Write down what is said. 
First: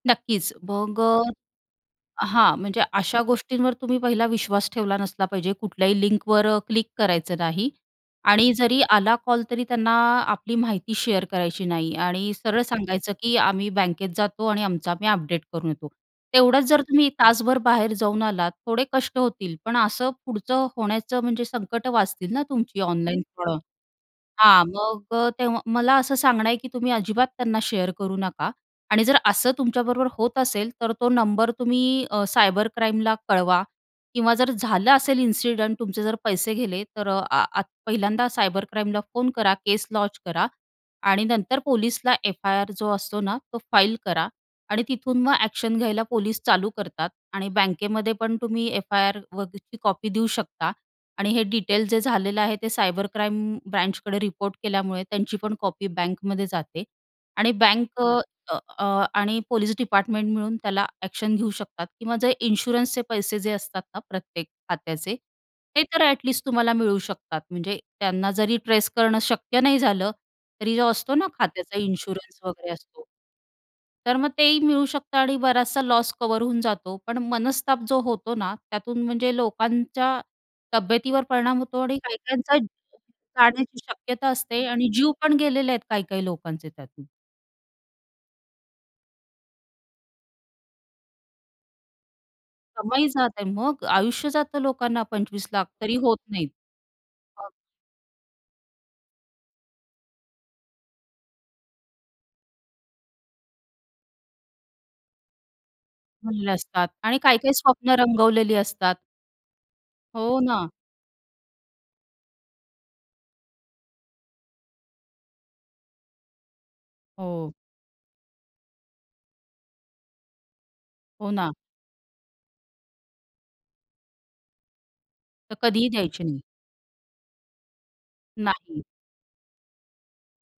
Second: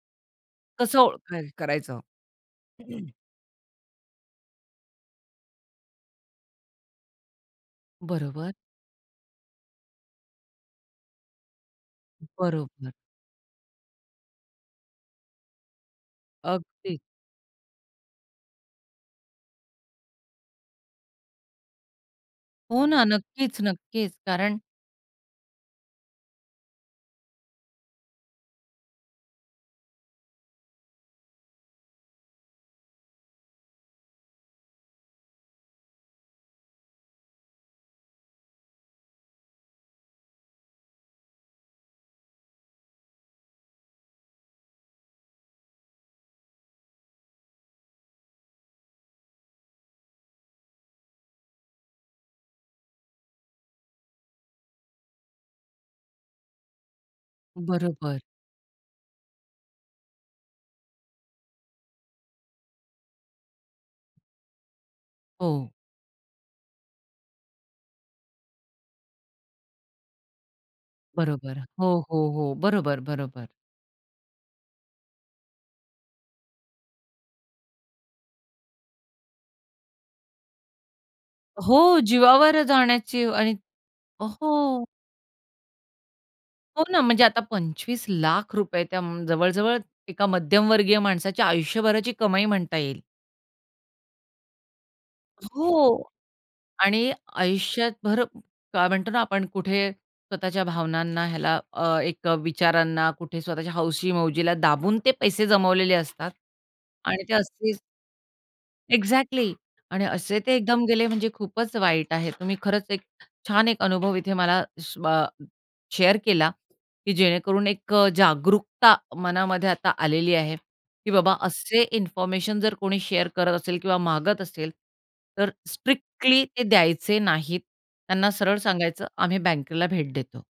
नक्कीच कसं मग ओळखायचं? अ, हां, म्हणजे अशा गोष्टींवर तुम्ही पहिला विश्वास ठेवला नसला पाहिजे कुठल्याही लिंकवर अ, क्लिक करायचं नाही बरोबर. आणि जरी आला कॉल तरी त्यांना आपली माहिती शेअर करायची नाही आणि सरळ बरोबर. सांगायचं की, "आम्ही बँकेत जातो आणि आमचं आम्ही अपडेट करून येतो." तेवढंच जर अगदी. तुम्ही तासभर बाहेर जाऊन आलात, थोडे कष्ट होतील. पण असं पुढचं होण्याचं म्हणजे संकटं वाचतील ना तुमची हो ना. ऑनलाईन नक्कीच, थोडं. नक्कीच. कारण हां, मग अ, तेव्हा मला असं सांगणं आहे की तुम्ही अजिबात त्यांना शेअर करू नका. आणि जर असं तुमच्या बरोबर होत असेल, तर तो नंबर तुम्ही अ, सायबर क्राईमला कळवा किंवा जर झालं असेल इन्सिडंट तुमचे जर पैसे गेले तर अ, अ, आत पहिल्यांदा सायबर क्राईमला फोन करा, केस लॉन्च करा. आणि नंतर पोलीसला एफ-आई-आर जो असतो ना तो फाइल करा. आणि तिथून मग ॲक्शन घ्यायला पोलीस चालू करतात. आणि बँकेमध्ये पण तुम्ही एफ-आई-आरवरची कॉपी देऊ शकता. आणि हे डिटेल्स जे झालेलं आहे, ते सायबर क्राईम ब्रांचकडे रिपोर्ट केल्यामुळे त्यांची पण कॉपी बँकमध्ये जाते. आणि बँक अ, बरोबर. अ, अ, आणि पोलिस डिपार्टमेंट मिळून त्याला ॲक्शन घेऊ शकतात. किंवा जे इन्शुरन्सचे पैसे जे असतात ना प्रत्येक खात्याचे, हो. हे तर ॲटलिस्ट तुम्हाला मिळू शकतात. म्हणजे त्यांना जरी ट्रेस करणं शक्य नाही झालं, तरी जो असतो ना बरोबर. खात्याचा हो, हो, इन्शुरन्स हो. वगैरे बरोबर, असतो. बरोबर. तर मग ते ही मिळू शकतं आणि बराचसा लॉस कव्हर होऊन जातो. पण मनस्ताप जो होतो ना, त्यातून म्हणजे लोकांच्या तब्येतीवर परिणाम होतो आणि हो, काही-काहींचा जीवावर जीव जाण्याची आणि जाण्याची शक्यता असते हो. आणि जीव पण गेलेले आहेत काही-काही लोकांचे हो ना, त्यातून. म्हणजे आता ₹25 लाख रुपये त्या जवळ-जवळ एका मध्यमवर्गीय माणसाच्या आयुष्यभराची कमाई म्हणता येईल. केव्हाही जात आहे मग आयुष्य जातं लोकांना 25 लाख तरी हो होत नाहीत आणि मग आयुष्यभर काय म्हणतो ना आपण कुठे स्वतःच्या भावनांना ह्याला अ, एक अ, विचारांना, कुठे स्वतःच्या हौशी-मौजीला दाबून ते पैसे जमवलेले असतात जमवलेले असतात आणि आणि ते काही-काही असेच स्वप्न रंगवलेली असतात. ॲक्झॅक्टली आणि असे हो ते ना. एकदम गेले म्हणजे खूपच वाईट आहे. तुम्ही खरंच एक छान एक अनुभव इथे मला श बा शेअर केला की हो. जेणेकरून एक अ, जागरूकता मनामध्ये आता आलेली आहे की हो बाबा ना. असे इन्फॉर्मेशन जर कोणी शेअर करत असेल किंवा मागत असेल. तर तर कधीही द्यायचे नाही. स्ट्रिक्टली ते द्यायचे नाहीत त्यांना सरळ नाही. सांगायचं आम्ही बँकेला भेट देतो.